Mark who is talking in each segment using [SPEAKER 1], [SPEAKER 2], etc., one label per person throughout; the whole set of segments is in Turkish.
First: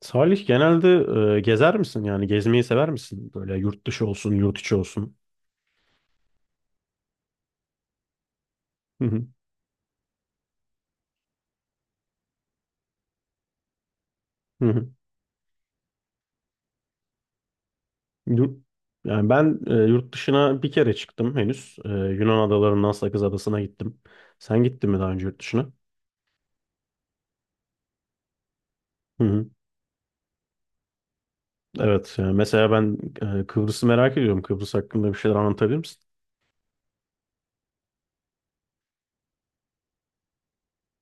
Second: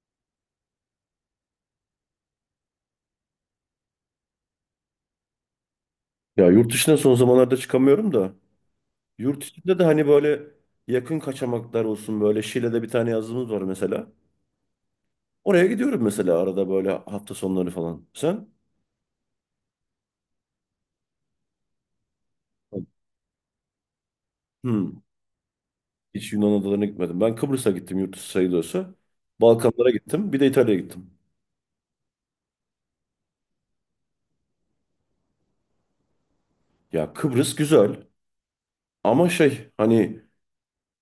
[SPEAKER 1] Salih genelde gezer misin? Yani gezmeyi sever misin? Böyle yurt dışı olsun, yurt içi olsun.
[SPEAKER 2] Ya yurt dışına son zamanlarda çıkamıyorum da
[SPEAKER 1] Hı hı,
[SPEAKER 2] yurt içinde de hani böyle yakın kaçamaklar olsun böyle Şile'de bir tane yazımız var mesela.
[SPEAKER 1] hı hı.
[SPEAKER 2] Oraya gidiyorum mesela arada böyle hafta sonları falan. Sen?
[SPEAKER 1] Yurt- Yani ben yurt dışına bir kere çıktım henüz. Yunan adalarından Sakız Adası'na gittim. Sen gittin mi
[SPEAKER 2] Hmm.
[SPEAKER 1] daha önce yurt dışına?
[SPEAKER 2] Hiç Yunan adalarına gitmedim. Ben Kıbrıs'a gittim yurt dışı sayılıyorsa.
[SPEAKER 1] Hı hı.
[SPEAKER 2] Balkanlara gittim. Bir de İtalya'ya gittim.
[SPEAKER 1] Evet, yani mesela ben Kıbrıs'ı merak ediyorum. Kıbrıs hakkında bir şeyler anlatabilir misin?
[SPEAKER 2] Ya Kıbrıs güzel ama şey hani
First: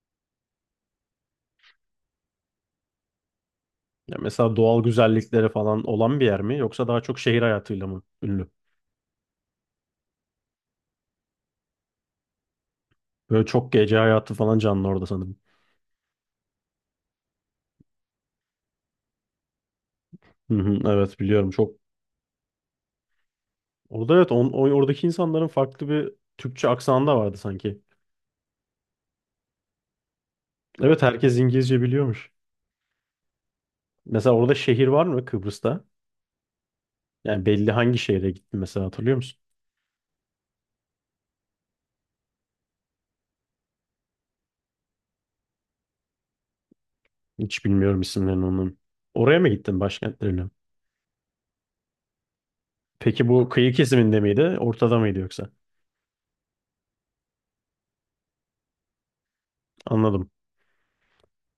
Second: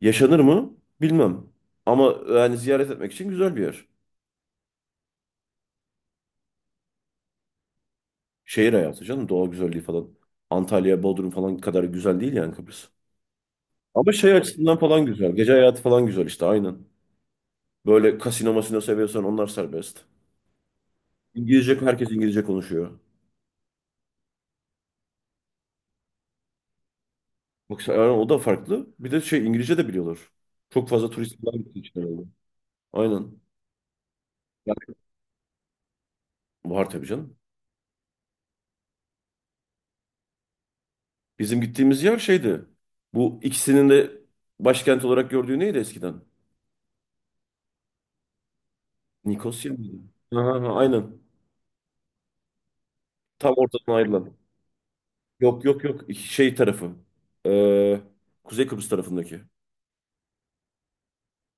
[SPEAKER 2] yaşanır mı bilmem. Ama yani ziyaret etmek için güzel bir yer.
[SPEAKER 1] Ya mesela doğal güzellikleri falan olan bir yer mi? Yoksa daha çok şehir hayatıyla mı ünlü?
[SPEAKER 2] Şehir hayatı canım. Doğa güzelliği falan. Antalya, Bodrum falan kadar güzel değil yani Kıbrıs.
[SPEAKER 1] Böyle çok gece
[SPEAKER 2] Ama şey
[SPEAKER 1] hayatı falan
[SPEAKER 2] açısından
[SPEAKER 1] canlı orada
[SPEAKER 2] falan güzel.
[SPEAKER 1] sanırım.
[SPEAKER 2] Gece hayatı falan güzel işte aynen. Böyle kasino masino seviyorsan onlar serbest.
[SPEAKER 1] Hı hı, evet biliyorum. Çok.
[SPEAKER 2] İngilizce herkes İngilizce konuşuyor.
[SPEAKER 1] Orada evet oradaki insanların farklı bir Türkçe aksanı da vardı sanki.
[SPEAKER 2] Yani o da farklı. Bir de şey İngilizce de biliyorlar. Çok
[SPEAKER 1] Evet
[SPEAKER 2] fazla
[SPEAKER 1] herkes
[SPEAKER 2] turist falan gittiği
[SPEAKER 1] İngilizce
[SPEAKER 2] için herhalde.
[SPEAKER 1] biliyormuş.
[SPEAKER 2] Aynen.
[SPEAKER 1] Mesela orada
[SPEAKER 2] Yani
[SPEAKER 1] şehir var mı Kıbrıs'ta?
[SPEAKER 2] var tabii canım.
[SPEAKER 1] Yani belli hangi şehre gittin mesela hatırlıyor musun?
[SPEAKER 2] Bizim gittiğimiz yer şeydi. Bu ikisinin de başkent olarak gördüğü neydi eskiden?
[SPEAKER 1] Hiç bilmiyorum isimlerini onun. Oraya mı
[SPEAKER 2] Nikosya
[SPEAKER 1] gittin
[SPEAKER 2] mıydı?
[SPEAKER 1] başkentlerine?
[SPEAKER 2] Aha, aha, aynen.
[SPEAKER 1] Peki bu
[SPEAKER 2] Tam
[SPEAKER 1] kıyı
[SPEAKER 2] ortadan
[SPEAKER 1] kesiminde
[SPEAKER 2] ayrılan.
[SPEAKER 1] miydi? Ortada mıydı yoksa?
[SPEAKER 2] Yok yok yok. Şey tarafı. Ee, Kuzey Kıbrıs tarafındaki.
[SPEAKER 1] Anladım.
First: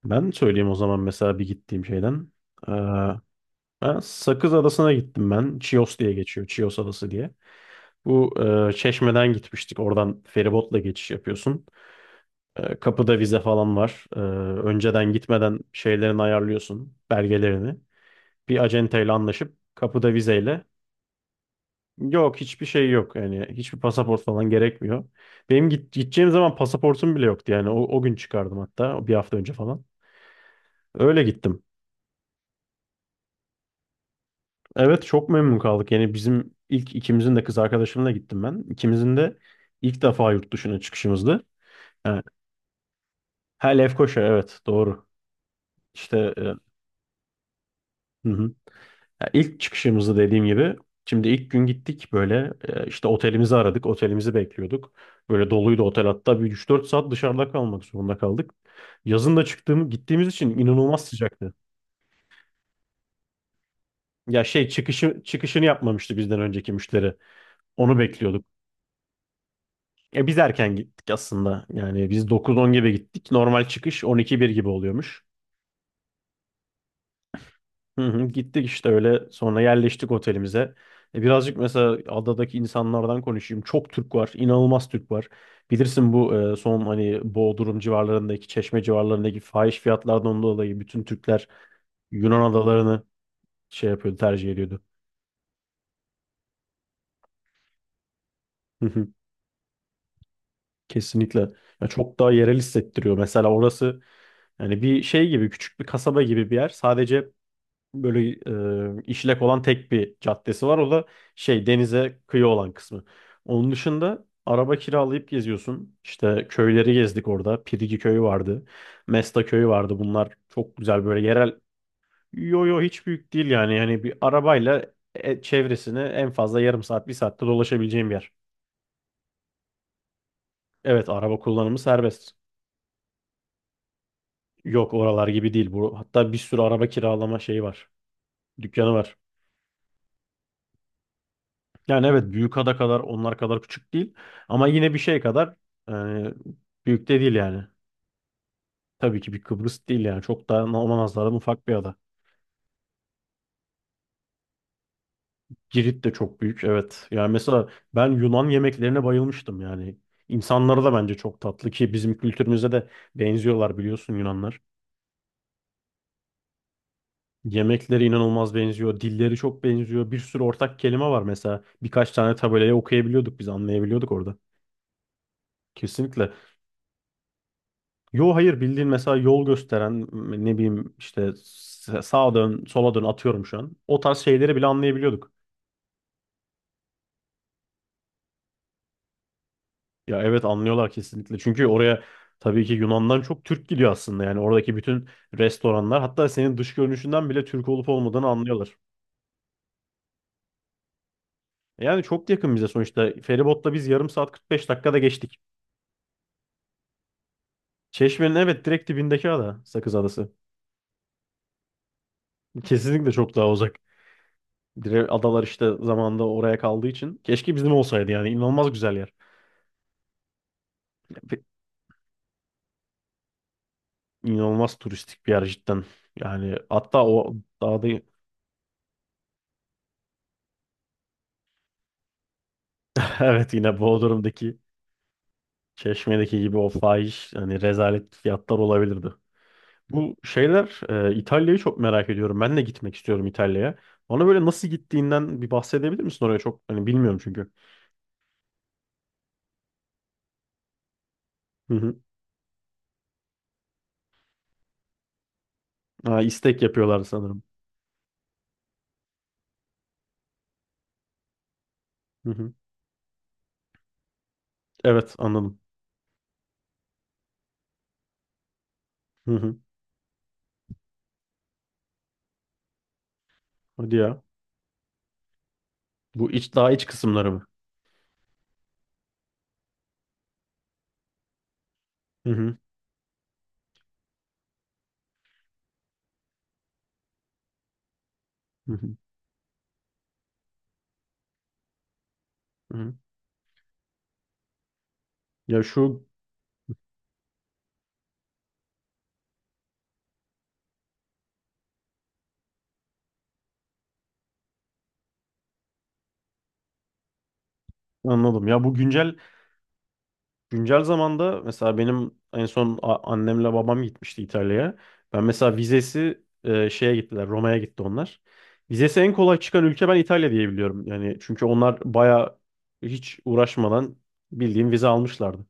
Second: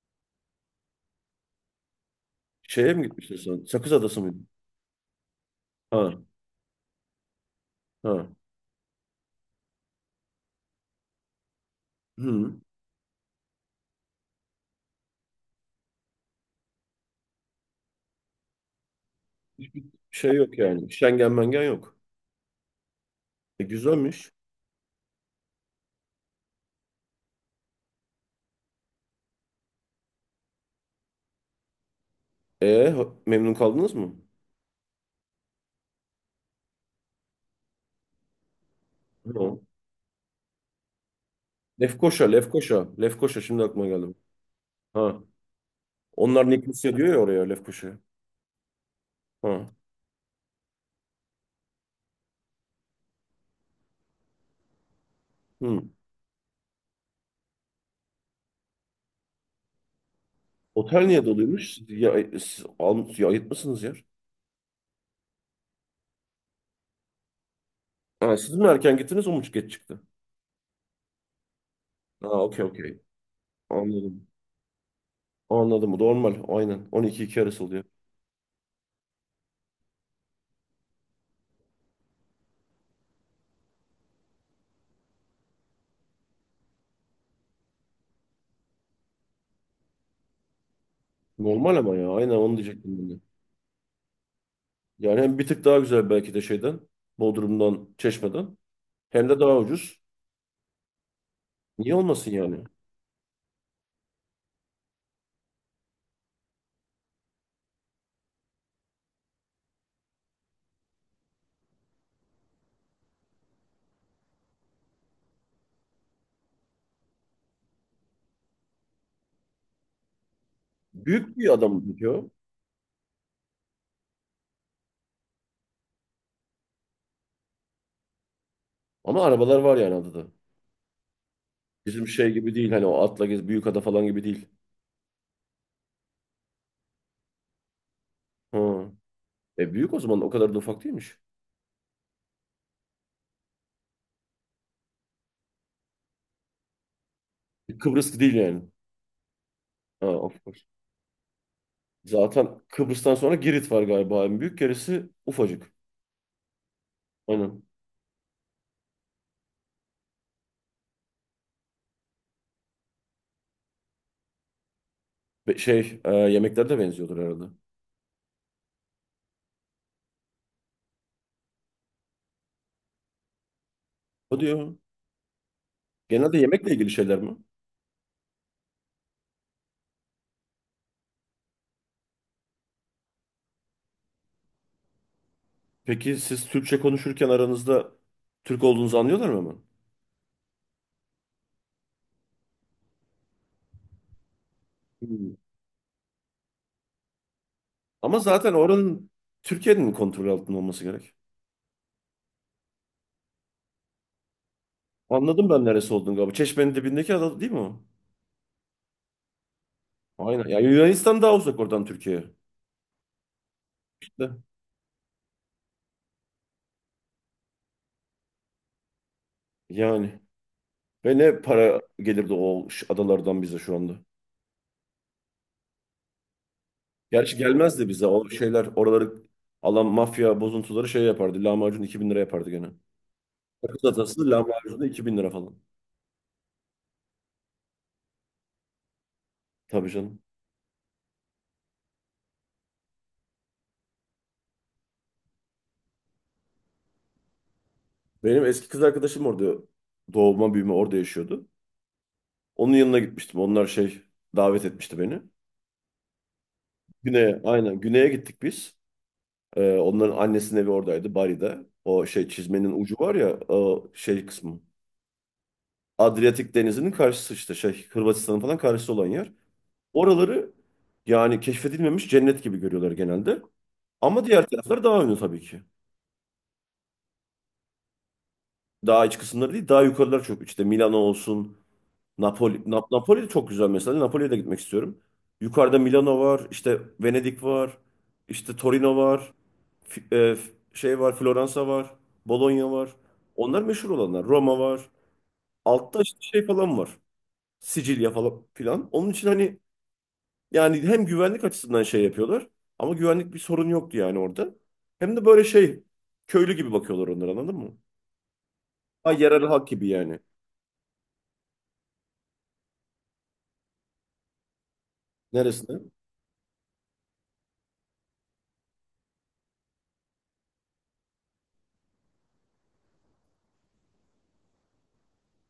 [SPEAKER 1] Ben söyleyeyim o zaman mesela bir gittiğim şeyden. Ee,
[SPEAKER 2] Şeye mi gitmiştin sen? Sakız
[SPEAKER 1] Ben
[SPEAKER 2] Adası mıydı?
[SPEAKER 1] Sakız Adası'na gittim ben. Chios diye
[SPEAKER 2] Ha,
[SPEAKER 1] geçiyor. Chios Adası diye.
[SPEAKER 2] ha.
[SPEAKER 1] Bu Çeşme'den gitmiştik. Oradan feribotla geçiş yapıyorsun.
[SPEAKER 2] Hı.
[SPEAKER 1] Kapıda vize falan var. Önceden gitmeden şeylerini ayarlıyorsun, belgelerini. Bir acenteyle anlaşıp
[SPEAKER 2] Hiçbir
[SPEAKER 1] kapıda
[SPEAKER 2] şey yok
[SPEAKER 1] vizeyle.
[SPEAKER 2] yani. Şengen mengen yok.
[SPEAKER 1] Yok hiçbir şey yok. Yani
[SPEAKER 2] E,
[SPEAKER 1] hiçbir pasaport
[SPEAKER 2] güzelmiş.
[SPEAKER 1] falan gerekmiyor. Benim gideceğim zaman pasaportum bile yoktu. Yani o gün çıkardım hatta bir hafta önce falan. Öyle gittim.
[SPEAKER 2] Memnun kaldınız mı?
[SPEAKER 1] Evet çok memnun kaldık. Yani bizim ilk ikimizin de kız arkadaşımla gittim ben. İkimizin de
[SPEAKER 2] Hı.
[SPEAKER 1] ilk defa yurt dışına çıkışımızdı. Yani,
[SPEAKER 2] Lefkoşa, Lefkoşa. Lefkoşa şimdi
[SPEAKER 1] ha
[SPEAKER 2] aklıma geldi.
[SPEAKER 1] Lefkoşa evet doğru.
[SPEAKER 2] Ha.
[SPEAKER 1] İşte,
[SPEAKER 2] Onlar
[SPEAKER 1] hı
[SPEAKER 2] Nikosya diyor ya oraya Lefkoşa.
[SPEAKER 1] hı. Ya ilk
[SPEAKER 2] Ha.
[SPEAKER 1] çıkışımızda dediğim gibi şimdi ilk gün gittik böyle işte otelimizi aradık. Otelimizi bekliyorduk. Böyle doluydu
[SPEAKER 2] Hı.
[SPEAKER 1] otel hatta bir 3-4 saat dışarıda kalmak zorunda kaldık. Yazın da gittiğimiz için inanılmaz
[SPEAKER 2] Otel niye
[SPEAKER 1] sıcaktı.
[SPEAKER 2] doluymuş? Ya, siz ayıtmışsınız yer.
[SPEAKER 1] Ya şey çıkışını yapmamıştı bizden önceki müşteri. Onu
[SPEAKER 2] Ha,
[SPEAKER 1] bekliyorduk.
[SPEAKER 2] siz mi erken gittiniz o mu geç çıktı?
[SPEAKER 1] Biz erken gittik aslında. Yani biz
[SPEAKER 2] Ha, okey
[SPEAKER 1] 9-10 gibi
[SPEAKER 2] okey.
[SPEAKER 1] gittik. Normal çıkış
[SPEAKER 2] Anladım.
[SPEAKER 1] 12-1 gibi oluyormuş.
[SPEAKER 2] Anladım. Normal. Aynen. 12-2 arası oluyor.
[SPEAKER 1] Hı hı, gittik işte öyle sonra yerleştik otelimize. Birazcık mesela adadaki insanlardan konuşayım. Çok Türk var, inanılmaz Türk var. Bilirsin bu son hani Bodrum civarlarındaki, Çeşme civarlarındaki fahiş fiyatlardan dolayı bütün Türkler
[SPEAKER 2] Normal ama ya. Aynen
[SPEAKER 1] Yunan
[SPEAKER 2] onu diyecektim
[SPEAKER 1] adalarını
[SPEAKER 2] ben de.
[SPEAKER 1] şey yapıyordu, tercih ediyordu.
[SPEAKER 2] Yani hem bir tık daha güzel belki de şeyden, Bodrum'dan, Çeşme'den.
[SPEAKER 1] Hı hı.
[SPEAKER 2] Hem de daha ucuz.
[SPEAKER 1] Kesinlikle. Ya
[SPEAKER 2] Niye
[SPEAKER 1] çok
[SPEAKER 2] olmasın
[SPEAKER 1] daha yerel
[SPEAKER 2] yani?
[SPEAKER 1] hissettiriyor. Mesela orası yani bir şey gibi küçük bir kasaba gibi bir yer. Sadece böyle işlek olan tek bir caddesi var. O da şey denize kıyı olan kısmı. Onun dışında araba kiralayıp geziyorsun. İşte köyleri gezdik orada. Pirigi köyü vardı. Mesta köyü vardı. Bunlar çok güzel böyle
[SPEAKER 2] Büyük bir
[SPEAKER 1] yerel.
[SPEAKER 2] adam diyor.
[SPEAKER 1] Yo yo hiç büyük değil yani. Yani bir arabayla çevresini en fazla yarım saat bir saatte dolaşabileceğim bir yer.
[SPEAKER 2] Ama arabalar var yani adada.
[SPEAKER 1] Evet araba kullanımı
[SPEAKER 2] Bizim
[SPEAKER 1] serbest.
[SPEAKER 2] şey gibi değil hani o atla gez büyük ada falan gibi değil.
[SPEAKER 1] Yok oralar gibi değil bu. Hatta bir sürü araba kiralama şeyi var.
[SPEAKER 2] Ha.
[SPEAKER 1] Dükkanı var.
[SPEAKER 2] E büyük o zaman o kadar da ufak değilmiş.
[SPEAKER 1] Yani evet Büyükada kadar onlar kadar küçük değil. Ama yine bir şey kadar yani büyük de değil yani.
[SPEAKER 2] Kıbrıs değil yani.
[SPEAKER 1] Tabii ki bir Kıbrıs değil
[SPEAKER 2] Ha,
[SPEAKER 1] yani.
[SPEAKER 2] of
[SPEAKER 1] Çok daha
[SPEAKER 2] course.
[SPEAKER 1] ona nazaran ufak bir ada.
[SPEAKER 2] Zaten Kıbrıs'tan sonra Girit var galiba. En büyük gerisi ufacık.
[SPEAKER 1] Girit de çok büyük evet. Yani
[SPEAKER 2] Aynen.
[SPEAKER 1] mesela ben Yunan yemeklerine bayılmıştım yani. İnsanları da bence çok tatlı ki bizim kültürümüze de benziyorlar biliyorsun Yunanlar.
[SPEAKER 2] Şey yemekler de benziyordur herhalde.
[SPEAKER 1] Yemekleri inanılmaz benziyor. Dilleri çok benziyor. Bir sürü ortak kelime var mesela. Birkaç tane tabelayı okuyabiliyorduk biz anlayabiliyorduk orada.
[SPEAKER 2] O diyor.
[SPEAKER 1] Kesinlikle.
[SPEAKER 2] Genelde yemekle ilgili şeyler mi?
[SPEAKER 1] Yo hayır bildiğin mesela yol gösteren ne bileyim işte sağa dön sola dön atıyorum şu an. O tarz şeyleri bile anlayabiliyorduk.
[SPEAKER 2] Peki siz Türkçe konuşurken aranızda Türk olduğunuzu anlıyorlar mı hemen?
[SPEAKER 1] Ya evet anlıyorlar kesinlikle. Çünkü oraya tabii ki Yunan'dan çok Türk gidiyor aslında. Yani oradaki bütün
[SPEAKER 2] Hmm.
[SPEAKER 1] restoranlar hatta senin dış görünüşünden bile Türk olup
[SPEAKER 2] Ama
[SPEAKER 1] olmadığını
[SPEAKER 2] zaten
[SPEAKER 1] anlıyorlar.
[SPEAKER 2] oranın Türkiye'nin kontrol altında olması gerek.
[SPEAKER 1] Yani çok yakın bize sonuçta. Feribotla biz yarım saat 45 dakikada geçtik.
[SPEAKER 2] Anladım ben neresi olduğunu galiba. Çeşmenin dibindeki ada değil mi o?
[SPEAKER 1] Çeşme'nin evet direkt dibindeki ada Sakız Adası.
[SPEAKER 2] Aynen. Yani Yunanistan daha uzak oradan Türkiye'ye.
[SPEAKER 1] Kesinlikle çok daha uzak.
[SPEAKER 2] İşte.
[SPEAKER 1] Adalar işte zamanında oraya kaldığı için. Keşke bizim olsaydı yani inanılmaz güzel yer.
[SPEAKER 2] Yani. Ve ne para gelirdi o adalardan bize şu anda.
[SPEAKER 1] İnanılmaz turistik bir yer cidden. Yani hatta o
[SPEAKER 2] Gerçi
[SPEAKER 1] dağda
[SPEAKER 2] gelmezdi bize. O şeyler oraları alan mafya bozuntuları şey yapardı. Lahmacun 2.000 lira yapardı gene.
[SPEAKER 1] evet yine
[SPEAKER 2] Sakız atası
[SPEAKER 1] Bodrum'daki
[SPEAKER 2] lahmacun da 2.000 lira falan.
[SPEAKER 1] Çeşme'deki gibi o fahiş hani rezalet fiyatlar olabilirdi.
[SPEAKER 2] Tabii
[SPEAKER 1] Bu
[SPEAKER 2] canım.
[SPEAKER 1] şeyler İtalya'yı çok merak ediyorum. Ben de gitmek istiyorum İtalya'ya. Bana böyle nasıl gittiğinden bir bahsedebilir misin oraya çok hani bilmiyorum çünkü.
[SPEAKER 2] Benim eski kız arkadaşım orada doğma büyüme orada yaşıyordu.
[SPEAKER 1] Hı hı.
[SPEAKER 2] Onun yanına gitmiştim. Onlar şey davet etmişti beni.
[SPEAKER 1] Ha, istek yapıyorlar
[SPEAKER 2] Güney'e
[SPEAKER 1] sanırım.
[SPEAKER 2] aynen Güney'e gittik biz. Onların annesinin evi oradaydı Bari'de. O şey
[SPEAKER 1] Hı hı.
[SPEAKER 2] çizmenin ucu var ya o şey kısmı.
[SPEAKER 1] Evet anladım.
[SPEAKER 2] Adriyatik Denizi'nin karşısı işte şey Hırvatistan'ın falan karşısı olan yer.
[SPEAKER 1] Hı hı.
[SPEAKER 2] Oraları yani keşfedilmemiş cennet gibi görüyorlar genelde.
[SPEAKER 1] Hadi ya.
[SPEAKER 2] Ama diğer taraflar daha ünlü tabii ki.
[SPEAKER 1] Bu iç Daha iç kısımları mı?
[SPEAKER 2] Daha iç kısımları değil daha yukarılar çok. İşte Milano olsun,
[SPEAKER 1] Hı
[SPEAKER 2] Napoli,
[SPEAKER 1] hı.
[SPEAKER 2] Nap- Napoli de çok güzel mesela. Napoli'ye de gitmek istiyorum. Yukarıda Milano var, işte Venedik var, işte
[SPEAKER 1] Hı hı.
[SPEAKER 2] Torino var, şey var, Floransa var, Bologna
[SPEAKER 1] Hı
[SPEAKER 2] var.
[SPEAKER 1] hı.
[SPEAKER 2] Onlar meşhur olanlar. Roma var.
[SPEAKER 1] Ya
[SPEAKER 2] Altta
[SPEAKER 1] şu
[SPEAKER 2] işte şey falan var. Sicilya falan filan. Onun için hani yani hem güvenlik açısından şey yapıyorlar ama güvenlik bir sorun yoktu yani orada. Hem de böyle şey köylü gibi bakıyorlar onlara anladın mı?
[SPEAKER 1] Anladım. Ya bu
[SPEAKER 2] Ha,
[SPEAKER 1] güncel
[SPEAKER 2] yerel halk gibi yani.
[SPEAKER 1] Güncel zamanda mesela benim en son annemle babam gitmişti İtalya'ya. Ben mesela
[SPEAKER 2] Neresine?
[SPEAKER 1] vizesi şeye gittiler, Roma'ya gitti onlar. Vizesi en kolay çıkan ülke ben İtalya diye biliyorum. Yani çünkü onlar baya hiç uğraşmadan bildiğim vize almışlardı.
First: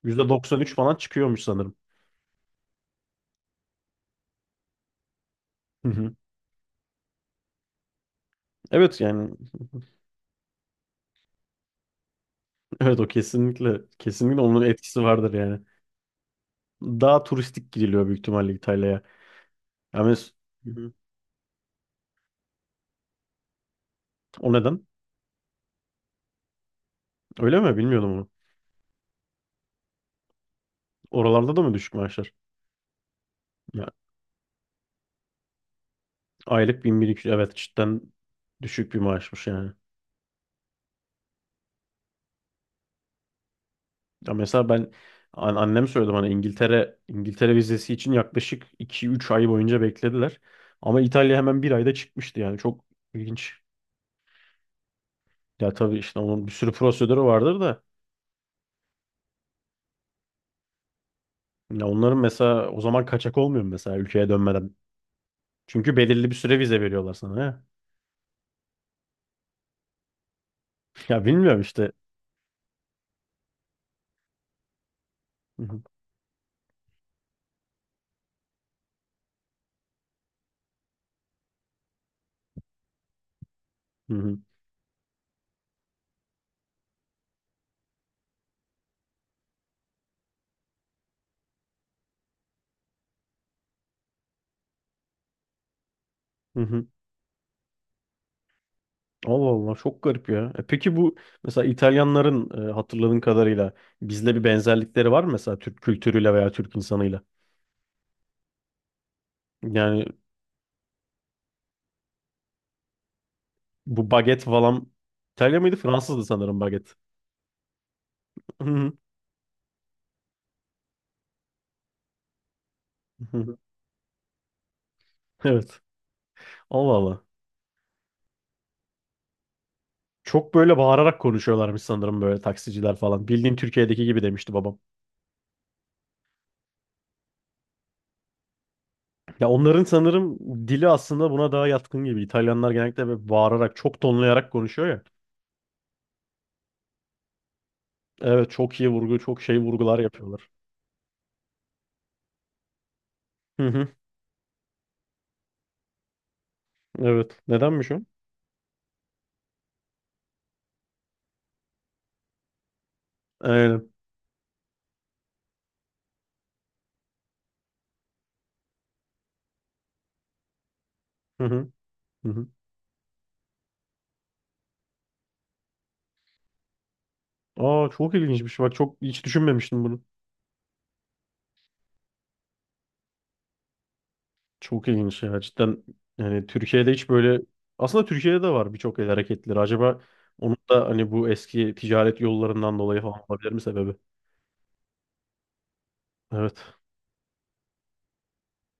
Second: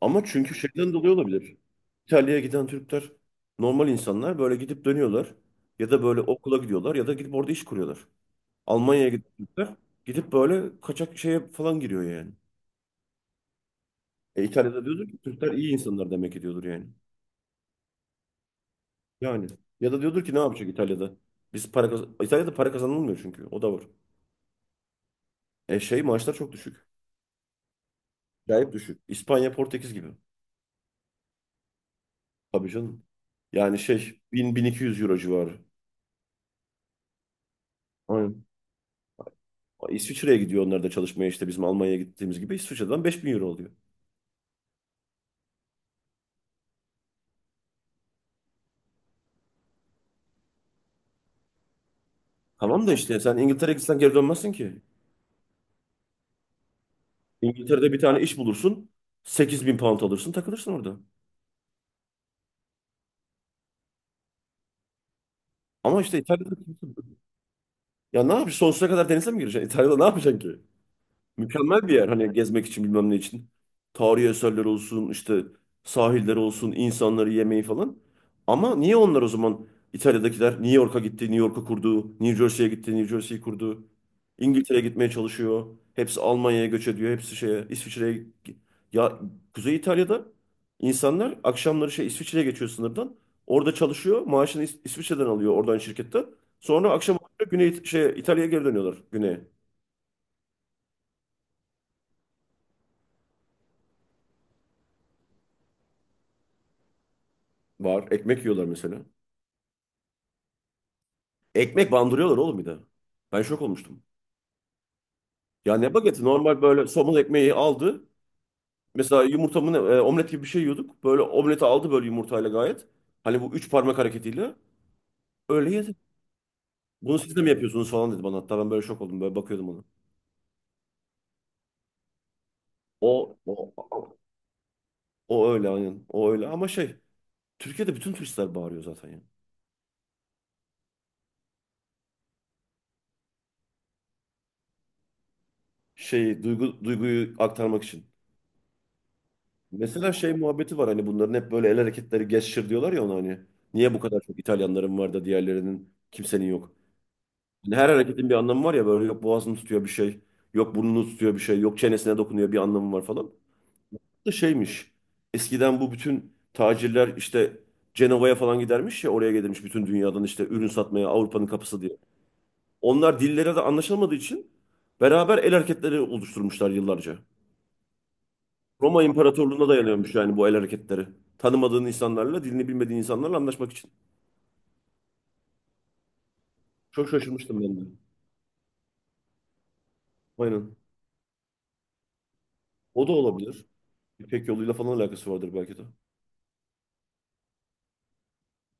[SPEAKER 2] Ama çünkü
[SPEAKER 1] %93
[SPEAKER 2] şeyden
[SPEAKER 1] falan
[SPEAKER 2] dolayı
[SPEAKER 1] çıkıyormuş
[SPEAKER 2] olabilir.
[SPEAKER 1] sanırım.
[SPEAKER 2] İtalya'ya giden Türkler normal insanlar böyle gidip dönüyorlar.
[SPEAKER 1] Hı
[SPEAKER 2] Ya da
[SPEAKER 1] hı.
[SPEAKER 2] böyle okula gidiyorlar ya da gidip orada iş kuruyorlar.
[SPEAKER 1] Evet
[SPEAKER 2] Almanya'ya giden
[SPEAKER 1] yani
[SPEAKER 2] Türkler gidip böyle kaçak şeye falan giriyor yani.
[SPEAKER 1] evet o kesinlikle kesinlikle
[SPEAKER 2] E
[SPEAKER 1] onun
[SPEAKER 2] İtalya'da
[SPEAKER 1] etkisi
[SPEAKER 2] diyordur ki
[SPEAKER 1] vardır
[SPEAKER 2] Türkler
[SPEAKER 1] yani.
[SPEAKER 2] iyi insanlar demek ki yani.
[SPEAKER 1] Daha turistik gidiliyor büyük ihtimalle İtalya'ya.
[SPEAKER 2] Yani. Ya da
[SPEAKER 1] Yani
[SPEAKER 2] diyordur ki ne yapacak
[SPEAKER 1] hı hı.
[SPEAKER 2] İtalya'da? Biz para İtalya'da para kazanılmıyor çünkü. O da var.
[SPEAKER 1] O neden?
[SPEAKER 2] E şey maaşlar çok düşük.
[SPEAKER 1] Öyle mi? Bilmiyordum onu.
[SPEAKER 2] Acayip düşük. İspanya, Portekiz gibi.
[SPEAKER 1] Oralarda da mı düşük maaşlar?
[SPEAKER 2] Tabii canım. Yani şey 1.000 1.200 euro civarı.
[SPEAKER 1] Aylık 1.200 evet cidden
[SPEAKER 2] Aynen.
[SPEAKER 1] düşük bir maaşmış yani.
[SPEAKER 2] İsviçre'ye gidiyor onlar da çalışmaya işte bizim Almanya'ya gittiğimiz gibi İsviçre'den 5.000 euro oluyor.
[SPEAKER 1] Ya mesela ben annem söyledi bana İngiltere vizesi için yaklaşık 2-3 ay boyunca beklediler. Ama İtalya hemen bir ayda çıkmıştı yani çok
[SPEAKER 2] Tamam da işte sen
[SPEAKER 1] ilginç.
[SPEAKER 2] İngiltere'ye gitsen geri dönmezsin ki.
[SPEAKER 1] Ya tabii işte onun bir sürü prosedürü vardır da
[SPEAKER 2] İngiltere'de bir tane iş bulursun 8.000 pound alırsın takılırsın orada.
[SPEAKER 1] ya onların mesela o zaman kaçak olmuyor mu mesela ülkeye dönmeden? Çünkü
[SPEAKER 2] Ama işte
[SPEAKER 1] belirli bir
[SPEAKER 2] İtalya'da
[SPEAKER 1] süre vize veriyorlar sana ya.
[SPEAKER 2] ya ne yapacaksın sonsuza kadar denize mi gireceksin? İtalya'da ne yapacaksın ki?
[SPEAKER 1] Ya bilmiyorum
[SPEAKER 2] Mükemmel
[SPEAKER 1] işte.
[SPEAKER 2] bir yer hani gezmek için bilmem ne için. Tarihi eserler olsun, işte
[SPEAKER 1] Hı hı,
[SPEAKER 2] sahiller olsun, insanları yemeği falan. Ama niye onlar o zaman İtalya'dakiler New York'a gitti, New York'u kurdu, New Jersey'ye gitti, New Jersey'yi kurdu.
[SPEAKER 1] hı hı,
[SPEAKER 2] İngiltere'ye gitmeye çalışıyor. Hepsi Almanya'ya göç ediyor, hepsi şeye, İsviçre'ye. gi- Ya Kuzey İtalya'da insanlar akşamları şey İsviçre'ye geçiyor sınırdan. Orada çalışıyor, maaşını İsviçre'den alıyor oradan şirkette.
[SPEAKER 1] hı hı.
[SPEAKER 2] Sonra akşam oluyor, Güney şey İtalya'ya geri dönüyorlar güneye.
[SPEAKER 1] Allah Allah çok garip ya. Peki bu mesela İtalyanların hatırladığın kadarıyla bizle bir benzerlikleri var mı mesela Türk kültürüyle veya Türk insanıyla?
[SPEAKER 2] Var, ekmek yiyorlar mesela.
[SPEAKER 1] Yani
[SPEAKER 2] Ekmek bandırıyorlar oğlum bir de. Ben şok olmuştum.
[SPEAKER 1] bu baget falan İtalya mıydı?
[SPEAKER 2] Ya ne
[SPEAKER 1] Fransızdı
[SPEAKER 2] bageti?
[SPEAKER 1] sanırım
[SPEAKER 2] Normal böyle
[SPEAKER 1] baget.
[SPEAKER 2] somun ekmeği aldı.
[SPEAKER 1] Hı
[SPEAKER 2] Mesela yumurtamın omlet gibi bir şey yiyorduk. Böyle omleti aldı böyle yumurtayla gayet. Hani bu
[SPEAKER 1] hı.
[SPEAKER 2] üç parmak hareketiyle. Öyle
[SPEAKER 1] Evet.
[SPEAKER 2] yedi.
[SPEAKER 1] Allah
[SPEAKER 2] Bunu
[SPEAKER 1] Allah.
[SPEAKER 2] siz de mi yapıyorsunuz falan dedi bana. Hatta ben böyle şok oldum. Böyle bakıyordum ona.
[SPEAKER 1] Çok böyle bağırarak konuşuyorlarmış sanırım böyle taksiciler falan.
[SPEAKER 2] O,
[SPEAKER 1] Bildiğin
[SPEAKER 2] o,
[SPEAKER 1] Türkiye'deki gibi demişti babam.
[SPEAKER 2] o öyle aynen. O öyle ama şey. Türkiye'de bütün turistler bağırıyor zaten ya.
[SPEAKER 1] Ya onların sanırım dili aslında buna daha yatkın gibi. İtalyanlar genellikle böyle bağırarak, çok tonlayarak konuşuyor ya.
[SPEAKER 2] Şey, duyguyu aktarmak için.
[SPEAKER 1] Evet, çok iyi vurgu, çok şey vurgular
[SPEAKER 2] Mesela şey
[SPEAKER 1] yapıyorlar.
[SPEAKER 2] muhabbeti var hani bunların hep böyle el hareketleri gesture diyorlar ya ona hani.
[SPEAKER 1] Hı hı,
[SPEAKER 2] Niye bu kadar çok İtalyanların var da diğerlerinin kimsenin yok.
[SPEAKER 1] evet.
[SPEAKER 2] Hani her
[SPEAKER 1] Nedenmiş o?
[SPEAKER 2] hareketin bir anlamı var ya böyle yok boğazını tutuyor bir şey, yok burnunu tutuyor bir şey, yok çenesine dokunuyor bir anlamı var falan.
[SPEAKER 1] Aynen.
[SPEAKER 2] Da şeymiş. Eskiden bu bütün tacirler işte Cenova'ya falan gidermiş ya oraya gelirmiş bütün dünyadan işte ürün satmaya
[SPEAKER 1] Hı
[SPEAKER 2] Avrupa'nın
[SPEAKER 1] hı.
[SPEAKER 2] kapısı diye.
[SPEAKER 1] Hı hı.
[SPEAKER 2] Onlar dillere de anlaşılmadığı için beraber el hareketleri oluşturmuşlar yıllarca.
[SPEAKER 1] Aa çok ilginçmiş. Bak çok
[SPEAKER 2] Roma
[SPEAKER 1] hiç
[SPEAKER 2] İmparatorluğu'na
[SPEAKER 1] düşünmemiştim bunu.
[SPEAKER 2] dayanıyormuş yani bu el hareketleri. Tanımadığın insanlarla, dilini bilmediğin insanlarla anlaşmak için.
[SPEAKER 1] Çok ilginç ya. Cidden yani Türkiye'de hiç
[SPEAKER 2] Çok
[SPEAKER 1] böyle
[SPEAKER 2] şaşırmıştım ben de.
[SPEAKER 1] aslında Türkiye'de de var birçok el hareketleri. Acaba onun
[SPEAKER 2] Aynen.
[SPEAKER 1] da hani bu eski ticaret yollarından dolayı
[SPEAKER 2] O da
[SPEAKER 1] falan olabilir mi
[SPEAKER 2] olabilir.
[SPEAKER 1] sebebi?
[SPEAKER 2] İpek yoluyla falan alakası vardır belki de.
[SPEAKER 1] Evet.